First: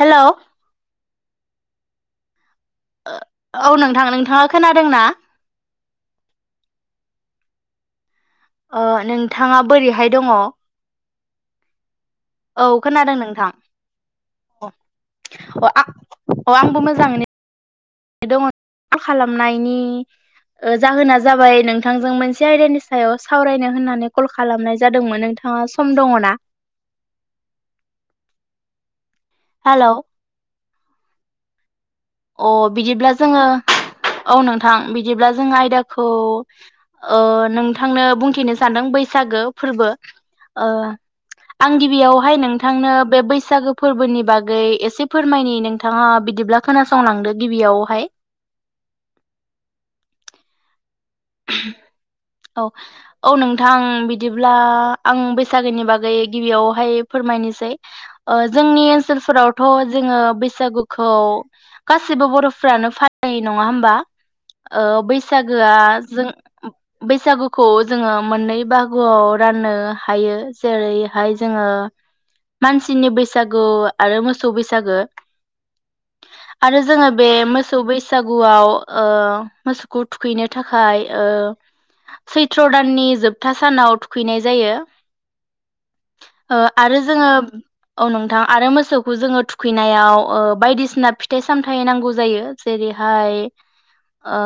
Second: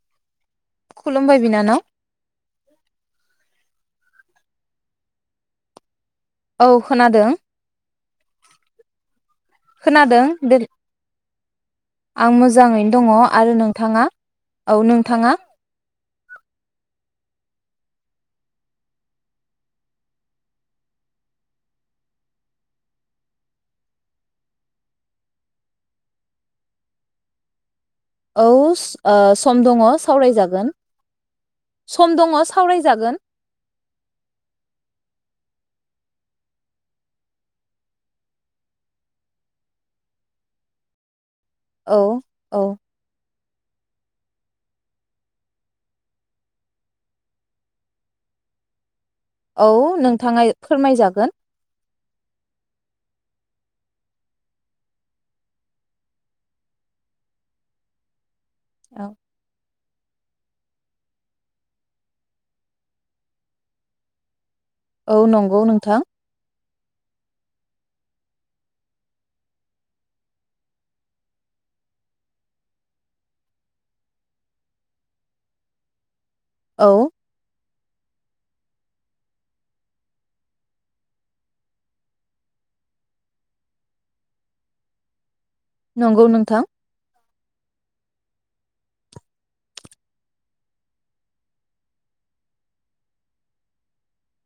Hello खुलुमबाय बिनानाव ओ औ नोंथां नोंथाङा खोनादोंना औ खोनादों ओ नोंथाङा बोरैहाय खोनादों दङ आं मोजाङैनो दङ खोनादों नोंथां आरो नोंथाङा औ नोंथाङा अ आ अ आंबो मोजाङैनो दङ खालामनायनि ओ जाहोना जाबाय नोंथांजों मोनसे आयदानि सायाव सावरायनो होननानै कल खालामनाय जादोंमोन नोंथाङा सम दङ ना औस ओ सम दङ हेलौ सावरायजागोन सम दङ अ बिदिब्ला सावरायजागोन जोङो औ नोंथां बिदिब्ला जों आयदा खौ ओ नोंथांनो बुंथिनो सानदों बैसागो फोरबो ओ आं औ गिबियावहाय औ नोंथांनो बे बैसा बैसागो फोरबोनि बागै एसे फोरमायनि नोंथाङा बिदिब्ला खोनासंलांदो गिबियावहाय औ नोंथाङा ए फोरमायजा [unintelligible] अ औ नोंथां बिदिब्ला आं बैसागोनि बागै गिबियावहाय फोरमायनोसै जोंनि औ ओनसोलफोरावथ जोङो बैसागुखौ गासिबो बरफ्रानो फालियो नङा होमबा ओ औ नंगौ बैसागोआ नोंथां बैसागुखौ जोङो मोननै बाहागोआव राननो हायो जेरैहाय जोङो मानसिनि बैसागु आरो मोसौ बैसागो आरो औ जोङो बे मोसौ मोसौ बैसागुआव ओ मोसौखौ थुखैनो थाख थाखाय ओ सैथ्र दाननि जोबथा सानाव थुखैनाय जायो नंगौ नोंथां ओ आरो जोङो औ नोंथां आरो मोसौखौ जोङो थुखैनायाव ओ बायदिसिना फिथाइ सामथाय नांगौ जायो जेरैहाय ओ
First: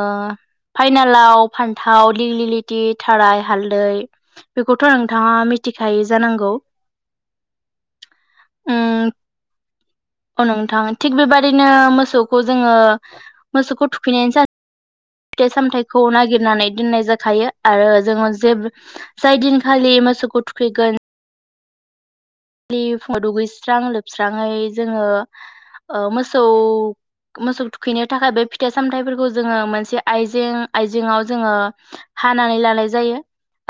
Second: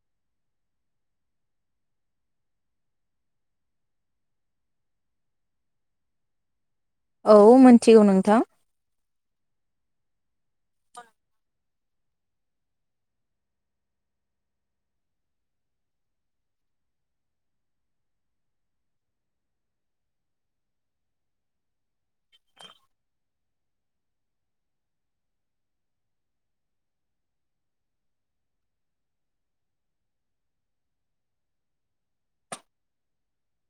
फाइनालाव फान्थाव लिगलिलिटि थाराय हालदै बेखौथ नोंथाङा मिथिखायो जानांगौ औ मोनथिगौ नोंथां उम अ नोंथां थिग बेबादिनो मोसौखौ जोङो मोसौखौ थुखैनायाननि सा फिथाइ सामथायाइखौ नागिरनानै दोननाय जाखायो आरो जोङो जे जाय दिनखालि मोसौखौ थुखैगोन खालि फुङाव दुगैस्रां लोबस्राङै जोङो ओ मोसौ मोसौ थुखैनो थाखाय बे फिथाइ सामथाइफोरखौ जोङो मोनसे आयजें आइजेेंआव जोङो हानानै लानाय जायो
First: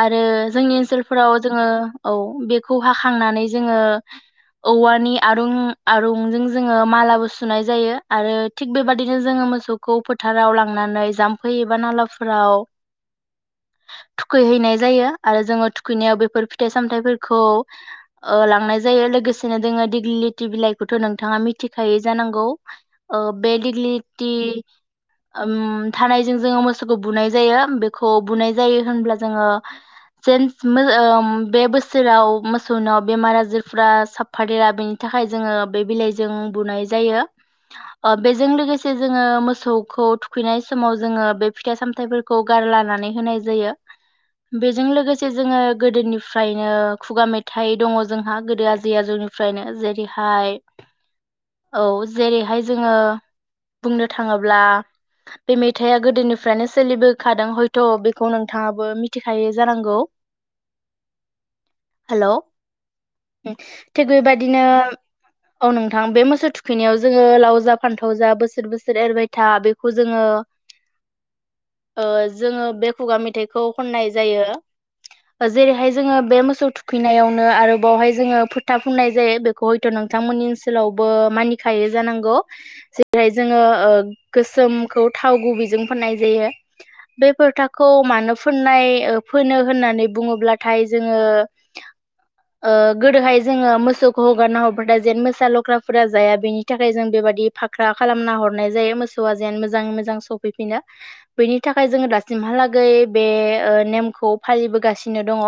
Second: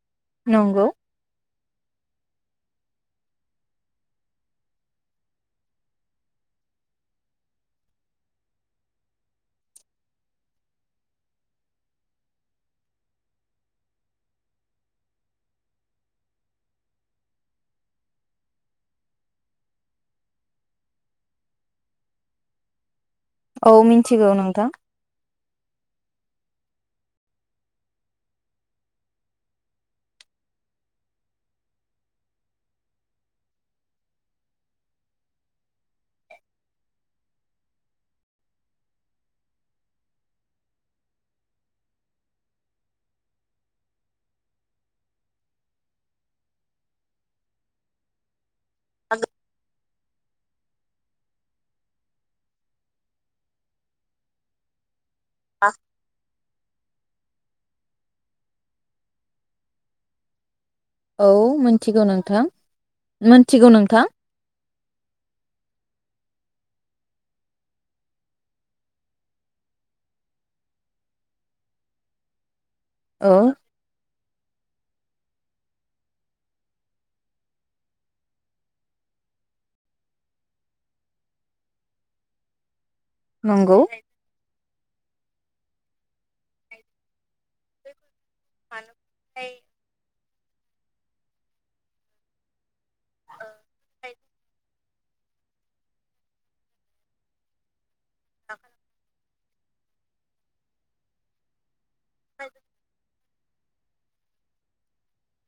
आरो जोंनि नंगौ ओनसोलफोराव ओ औ बेखौ हाखांनानै जोङो औवानि आरुं आरुंजों जोङो मालाबो सुनाय जायो आरो थिग बेबादिनो जोङो मोसौखौ फोथाराव लांनानै जाम्फै एबा नालाफोराव थुखैहैनाय जायो आरो जोङो थुखैनायाव बेफोर फिथाइ सामथायाइफोरखौ ओ लांनाय जायो लोगोसेनो दोङो दिग्लि लथि बिलाइखौथ नोंथाङा मिथिखागौ जानांगौ आ औ मिथिगौ बेलिगलिथि नोंथां उम थारायजों जोङो मोसौखौ बुनाय जायो बेखौ बुनाय जायो होनब्ला जोङो जेन्स [unintelligible] बे बोसोराव मो मोसौनाव बेमार आजारफ्रा साफादेरा बेनि थाखाय जोङो बे बिलाइजों बुनाय जायो ओ बेजों लोगोसे जोङो मोसौखौ थुखैनाय समाव जोङो बे फिथाइ सामथाइफोरखौ गारलानानै होनाय जायो बेजों लोगोसे जोङो गोदोनिफ्रायनो खुगा मेथ थाय दङ जोंहा गोदो आज जिया जौनिफ्रायनो जेरैह हाय औ जेरैहाय जोङो बुंनो थाङोब्ला बे मेथाइया गोदोनि फ्रायनो सोलिबोखादों हयथ बेखौ नोंथाङाबो मिथिखायो जानांगौ औ मोन हेलौ नोंथां थिग बेबायदिनो औ नोंथां बे मोसौ थुखैनायाव जोङो लाव जा फान्थाव जा बोसोर बोसोर एरबाय था बेखौ जोङो ओ जोङो बे खुगा औ मेथाइखौ खननाय जायो जेरैहाय जोङो बे मोसौ थु फैनायावनो आरो बावहाय जोङो फोथा फुननाय जायो बेखौ हयथ नोंथांमोननि ओनसोलावबो मानिखायो जानांगौ [unintelligible] जोङो नंगौ ओ गोस सोमखौ थाव गुबैजों फोननाय जायो बे फोथाखौ मानो फुननाय ओ फोनो होननानै बुङोब्लाथाय जोङो औ गोदोहाय जोङो मोसौ हगारना हरबाथाय जेन मोसा लख्राफोरा जाया बेनि थाखाय जों बेबायाददि फाख्रि [unintelligible] खालामना हरनाय जायो मोसौ [unintelligible] मोजाङै मोजां सफैफिनो बेनि थाखाय ओमफ्राय जोङो दासिमहालागै बे ओ नेमखौ फालिबोगासिनो दङ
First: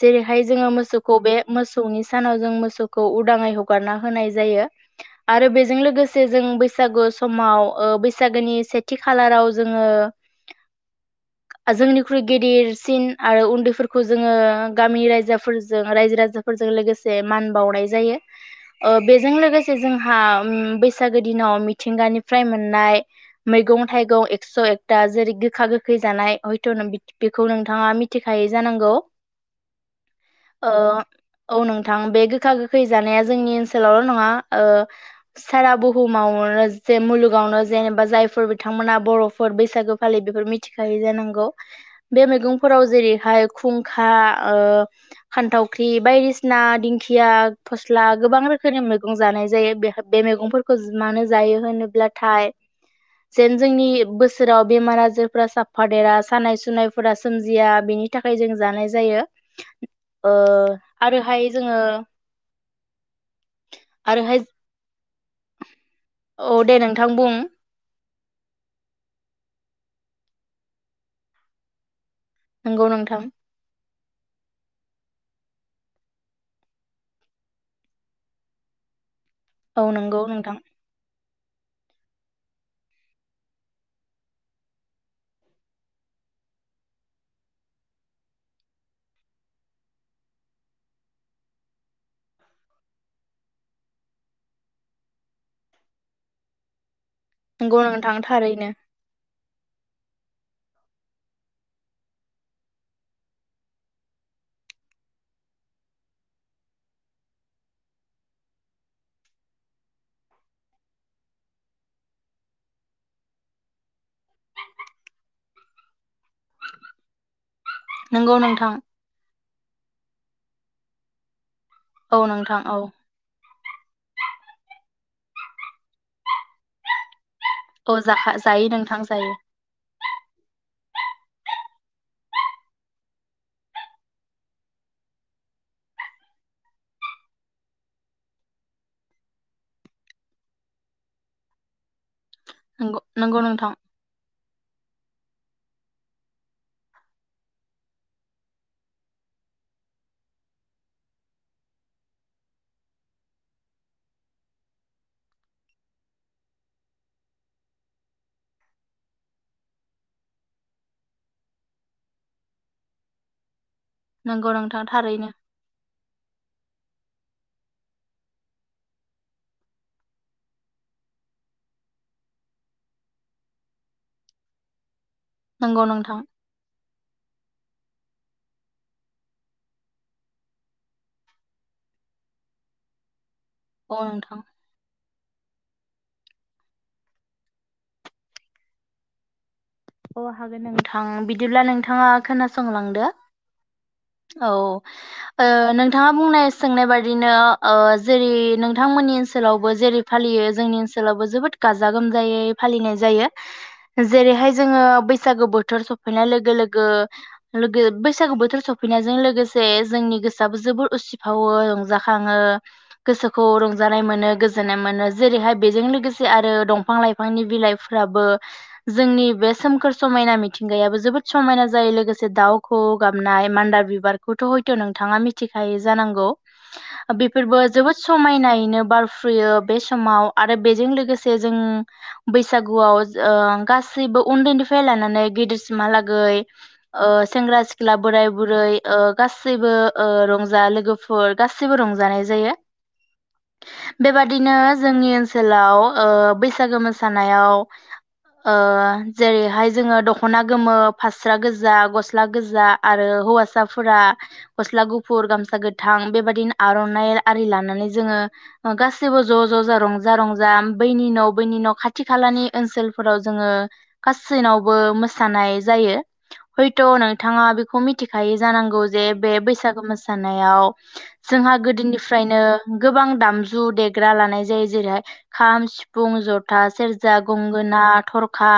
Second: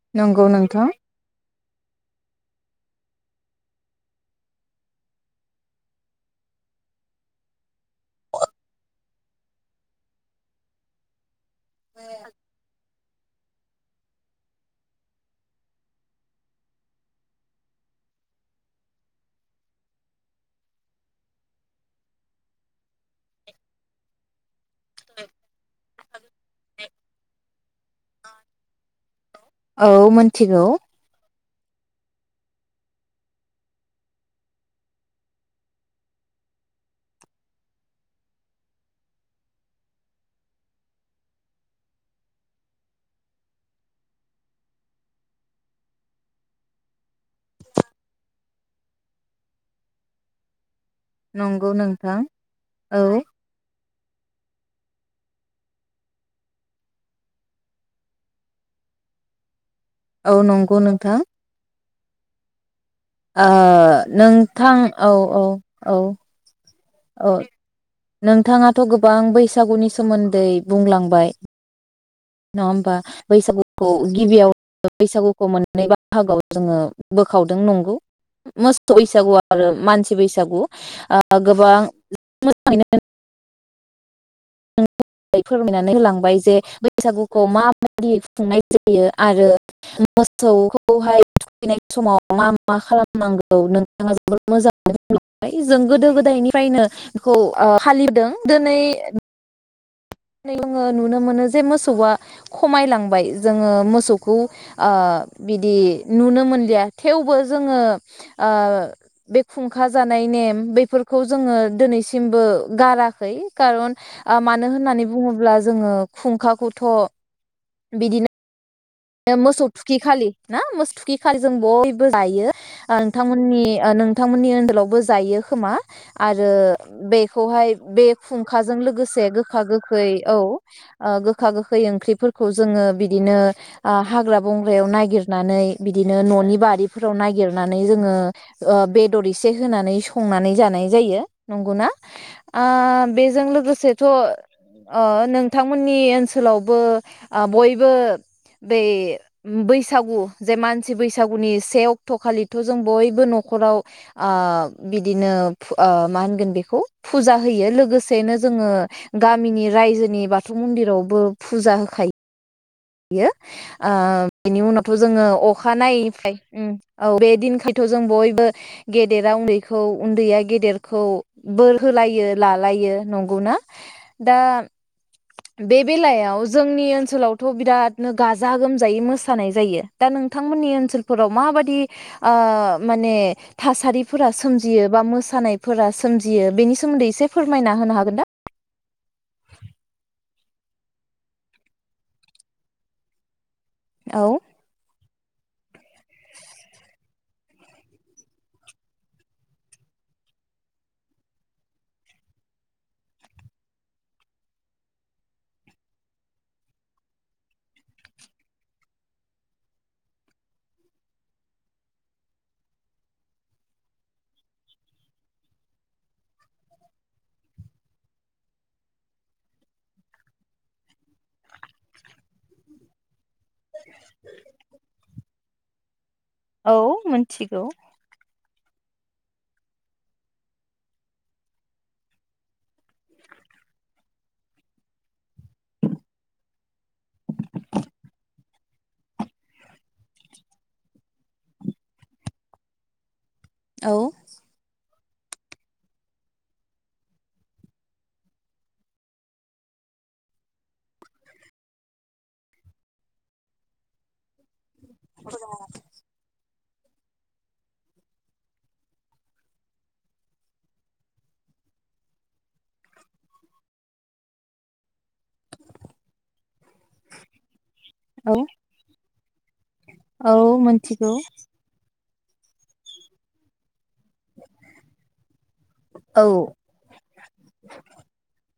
जेरैहाय नंगौ जोङो नोंथां मोसौखौ बे मोसौनि सानाव जों मोसौखौ उदाङै हगारना होनाय जायो आरो बेजों लोगोसे जों बैसागु समाव अ बैसागोनि सेथि खालाराव जोङो जोंनिख्रुइ गिदिरसिन आरो उन्दैफोरखौ जोङो गामि रायजाफोरजों रायजो राजाफोरजों लोगोसे मान बावनाय जायो ओ बेजों लोगोसे जोंहा उम बैसागो दिनाव मिथिंगानिफ्राय मोननाय मैगं थाइगं एक्स एकता दा जेरै गोखा गोखै जानाय हयथ नों बेखौ नोंथां नोंथाङा मिथिखायै जानांगौ औ मोनथिगौ ओ औ नोंथां बे गोखा गोखै जानाया जोंनि ओनसोलावल नङा औ सारा बुहुमावनो जे मुलुगावनो जेनेबा जायफोर बिथांमोना बरफोर बैसागो फालि बेफोर मिथिखायै जानांगौ बे मैगंफोराव जेरैहाय खुंखा ओ खान्थावख्रि बायदिसिना दिंखिया फस्ला गोबां रोखोमनि मैगं जानाय जायो बे बे मैगंफोरखौ मानो जायो नंगौ नोंथां होनोब्लाथाय औ जेन जोंनि बोसोराव बेमार आजारफोरा साफा देरा सानाय सुनायफोरा सोमजिया बेनि थाखाय जों जानाय जायो ओ औ नंगौ नोंथां आरोहाय जोङो ओ आरोहाय नोंथां औ औ औ थां औ बुं नोंथाङाथ गोबां बैसागुनि सोमोन्दै बुंलांबाय नडा़ नंगौ होनबा नोंथां बैसागु औ गिबियावनो बैसागुखौ मोननै बाहागोआव जोङो बोखावदों नंगौ [unintelligible] बैसागुआ आरो औ मानसि नंगौ नोंथां बैसागु ओ गोबां [unintelligible] [unintelligible] फोरमायनानै होलांबाय जे बैसागुखौ मा मायदि खुंनाय जायो आरो मोसौखौहाय थुखैनाय समाव मा मा खालामनांगौ नोंथाङा जोबोद मोजां बुंलांबाय जों गोदो गोदायनिफ्रायनो खौ ओ नंगौ नोंथां फालिदों थारैनो दिनै जोङो नुनो मोनो जे मोसौआ खमायलांबाय जोङो मोसौखौ ओ बिदि नुनो मोनलिया थेवबो जोङो ओ बे खुंखा जानाय नेम बेफोरखौ जोङो दिनैसिमबो गाराखै खारन मानो होननानै बुङोब्ला जोङो खुंखाखौथ बिदिनो नंगौ नोंथां मोसौ थुखि खालि ना मो थुखि खालि जों बयबो औ जायो नोंथां औ नोंथा‌मोननि ओ नोंथांमोननि ओनसोलावबो जायो खोमा आरो बेखौहाय औ बे जाखा जायो खुंखाजों नोंथां लोगोसे जायो गोखा गोखै औ ओ गोखा गोखै ओंख्रिफोरखौ जोङो बिदिनो ओ हाग्रा बंग्रायाव नागिरनानै बिदिनो ननि बारिफोराव नागिरनानै जोङो ओ बेदर एसे होनानै संनानै जानाय जायो नंगौना ओ नंगौ नंगौ बेजों नोंथां लोगोसेथ ओ नोंथांमोननि ओनसोलावबो आ बयबो बे बैसागु जे मानसि बैसागुनि से अक्ट खालिथ जों बयबो नखराव ओ बिदिनो ओ मा होनगोन बेखौ फुजा होयो लोगोसेनो जोङो गामिनि रायजोनि बाथौ मन्दिरावबो फुजा होखायो बियो ओ नंगौ बिनि नोंथां उनावथ जोङो थारैनो अखानायैनफ्राय ओम औ बे दिनखायथ जों बयबो गेदेरा उन्दैखौ उन्दैया गेदेरखौ बोर होलायो लालायो नंगौना दा बे नंगौ नोंथां बेलायाव जोंनि ओनसोलाव थ बिरादनो गाजा गोमजायै मोसानाय जायो दा नोंथांमोननि ओनसोलफोराव माबादि ओ माने औ थासारिफोरा नोंथां सोमजियो बा मोसानाय फोरा सोमजियो बेनि सोमोन्दै एसे फोरमायना होनो हागोन दा अ हागोन नोंथां बिदिब्ला नोंथाङा खोनासंलांदो औ ओ नोंथाङा बुंनाय सोंनाय बादिनो ओ जेरै नोंथांमोननि ओनसोलावबो जेरै फालियो जोंनि ओनसोलावबो जोबोद गाजा गोमजायै फालिनाय जायो जेरैहाय जोङो बैसागु बोथोर सफैनाय लोगो लोगो लोगो बैसागु बोथोर सफैनायजों लोगोसे जोंनि गोसोबो जोबोर उसिफावो रंजाखाङो गोसोखौ रंजानाय मोनो गोजोननाय मोनो जेरैहाय बेजों लोगोसे आरो दंफां लाइफांनि बिलाइफोराबो जोंनि बे सोमखोर समायना मिथिंगायाबो जोबोद समायना जायो लोगोसे दाउ खौवौ गाब नाय मान्दार बिबारखौथ हयथ नोंथाङा मिथिखायो जानांगौ औ बेफोरबो मिथिगौ जोबोद समायनायै नो बारफ्रुयो बे समाव आरो बेजों लोगोसे जों बैसागु गुआव जो ओ गासै सैबो उन्दैनिफ्राय लानानै गिदिरसिमहालागै ओ सेंग्रा सिख्ला बोराय बुरै ओ गासैबो ओ रंजा लोगोफोर गासैबो रंजानाय जायो औ बेबादिनो जोंनि ओनसोलाव ओ बैसागो मोसानायाव ओ जेरैहाय जोङो दखना गोमो फास्रा गोजा गस्ला गोजा आरो हौवासाफोरा गस्ला गुफुर गामसा गोथां बेबादिनो आरनाइ आरि लानानै जोङो गासैबो ज ज ज रंजा रंजा बैनि न बैनि न खाथि खालानि ओनसोलफोराव जोङो गासैनावबो मोसानाय जायो हयथ नोंथाङा बेखौ मिथिखायो जानांगौ जे बे बैसाग औ मोसानायाव मिथिगौ जोंहा गोदोनिफ्राय फ्रायनो गोबां दामजु देग ग्रा लानाय जायो जेरैहाय खाम सिफुं औ जथा सेरजा गंगोना थरखा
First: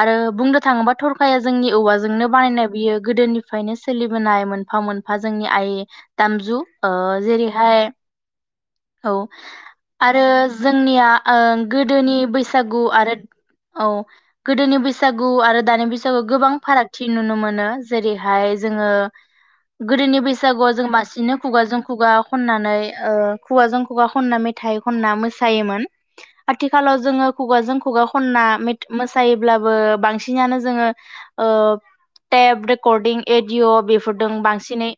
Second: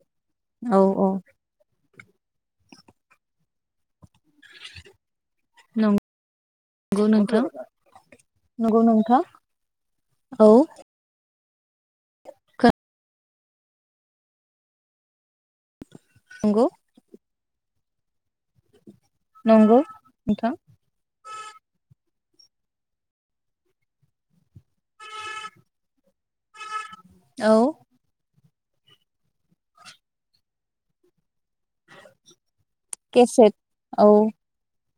आरो बुंनो थाङोब्ला औ थरखाया जोंनि औवाजों नो बानायनाय बियो गोदोनिफायनो सोलिबोनाय मोनफा मोनफा जोंनि आइ दामजु ओ नंगौ नोंथां जेरैहाय नंगौ औ नोंथां आरो औ जोंनिया ओ गोदोनि बैसागु आरो औ गोदोनि बैसागु आरो दानि बैसा थेवबो गोबां नंगौ फारागथि नुनो मोनो मोनो जेरैहाय जोङो नंगौ गोदोनि नोंथां बैसागुआव जों मासिनो खुगाजों खुगा खननानै ओ खुगाजों खुगा खनना मेथा मेथाइ खनना मोसायोमोन आथिखालाव जोङो खुगाजों खुगा खनना मेथ मोस सायोब्लाबो बांसिनानो जोङो ओ टेप रेकर्डिं केसेट एडिअ औ बेफोरदों बांसिनै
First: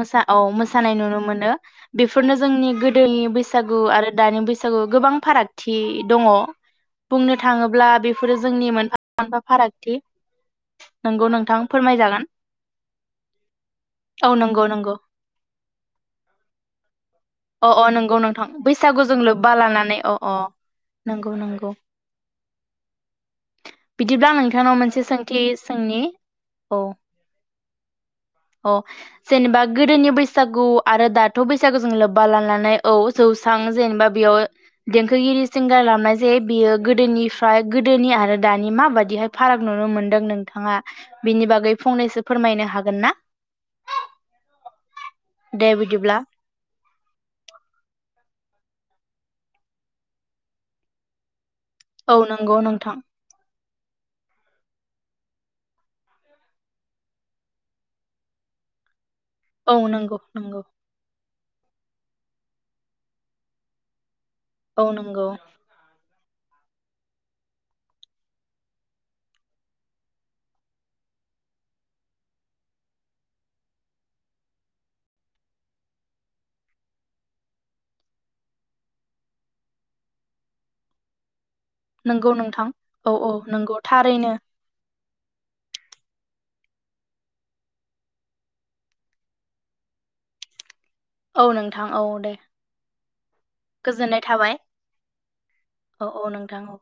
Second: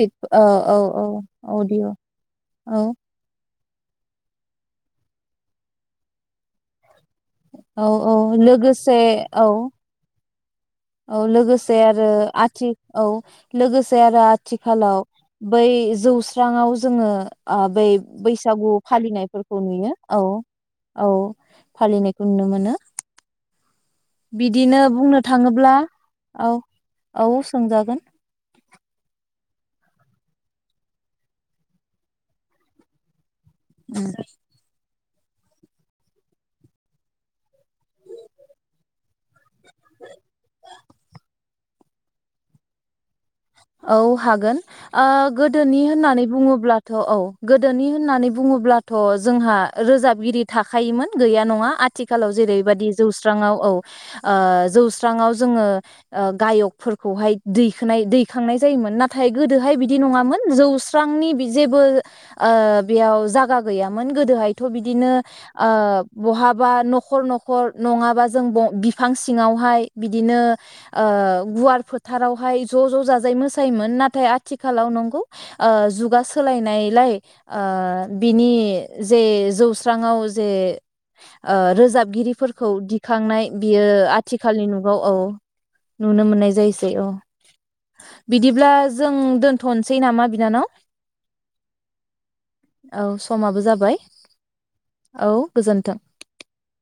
मोसा औ मोसानाय नुनो मोनो अडिअ' बेफोरनो जोंनि औ गोदोनि बैसा बैसागु आरो दानि बैसागु गोबां फारागथि दङ बुंनो औ थाङोब्ला औ बेफोरो जोंनि मोनफा लोगोसे मोनफा औ फारागथि औ नंगौ नोंथां लोगोसे आरो फोरमायजागोन आथि औ लोगोसे आरो औ नंगौ नंगौ आथिखालाव बै जौस्रांआव जोङो अ अ बै नंगौ नोंथां बैसागु बैसागुजों लोब्बा फालिनायफोरखौ नुयो लानानै अ औ अ औ नंगौ नंगौ फालिनायखौ नुनो मोनो बिदिब्ला आं नोंथांनाव बिदिनो मोनसे बुंनो सोंथि थाङोब्ला सोंनि औ औ सोंजागोन औ जेनेबा गोदोनि बैसागु आरो दाथ बैसागुजों लोब्बा लानानै औ जौस्रां उम जेनेबा बेयाव रियेल सिंगार लानायजों बियो गोदोनिफ्राय गो गोदोनि आरो दानि मा बायदिहाय फाराग नुनो मोन्दों नोंथाङा बिनि बागै फंनैसो फोरमायनो हागोन ना औ हागोन ओ दे गोदोनि बिदिब्ला होननानै बुङोब्लाथ औ गोदोनि होननानै बुङोब्ला थ जोंहा रोजाबगिरि थाखोमोन गैया नङा औ आथिखालाव नंगौ जेरैबादि नोंथां जौस्रांआव औ ओ जौस्रांआव जोङो गायकफोरखौहाय दैखोनाय दै खांनाय जायोमोन ना थाय औ गोदोहाय बिदि नंगौ नङामोन नंगौ जौस्रांनि बि जेबो ओ बेयाव जागा गैयामोन गोदो दोहायथ औ बिदिनो नंगौ आ बहाबा नखर नखर नङाबा जों ब बिफां सिङावहाय बिदिनो ओ गुवार फोथारावहाय ज ज जा जाय मोसायोमोन नाथाय आथिखालाव नंगौ ओ जुगा सोलायनायलाय ओ बिनि जे जौस्राङाव जे ओ नंगौ नोंथां रोजाबगिरिफोरखौ औ औ दिखांनाय नंगौ बियो थारैनो आथिखालनि नु औ औ नुनो मोननाय जायोसै औ बिदिब्ला जों दोनथनोसै नामा बिनानाव औ नोंथां औ दे औ समाबो जाबाय गोजोननाय थाबाय औ गोजोन्थों औ औ नोंथां औ।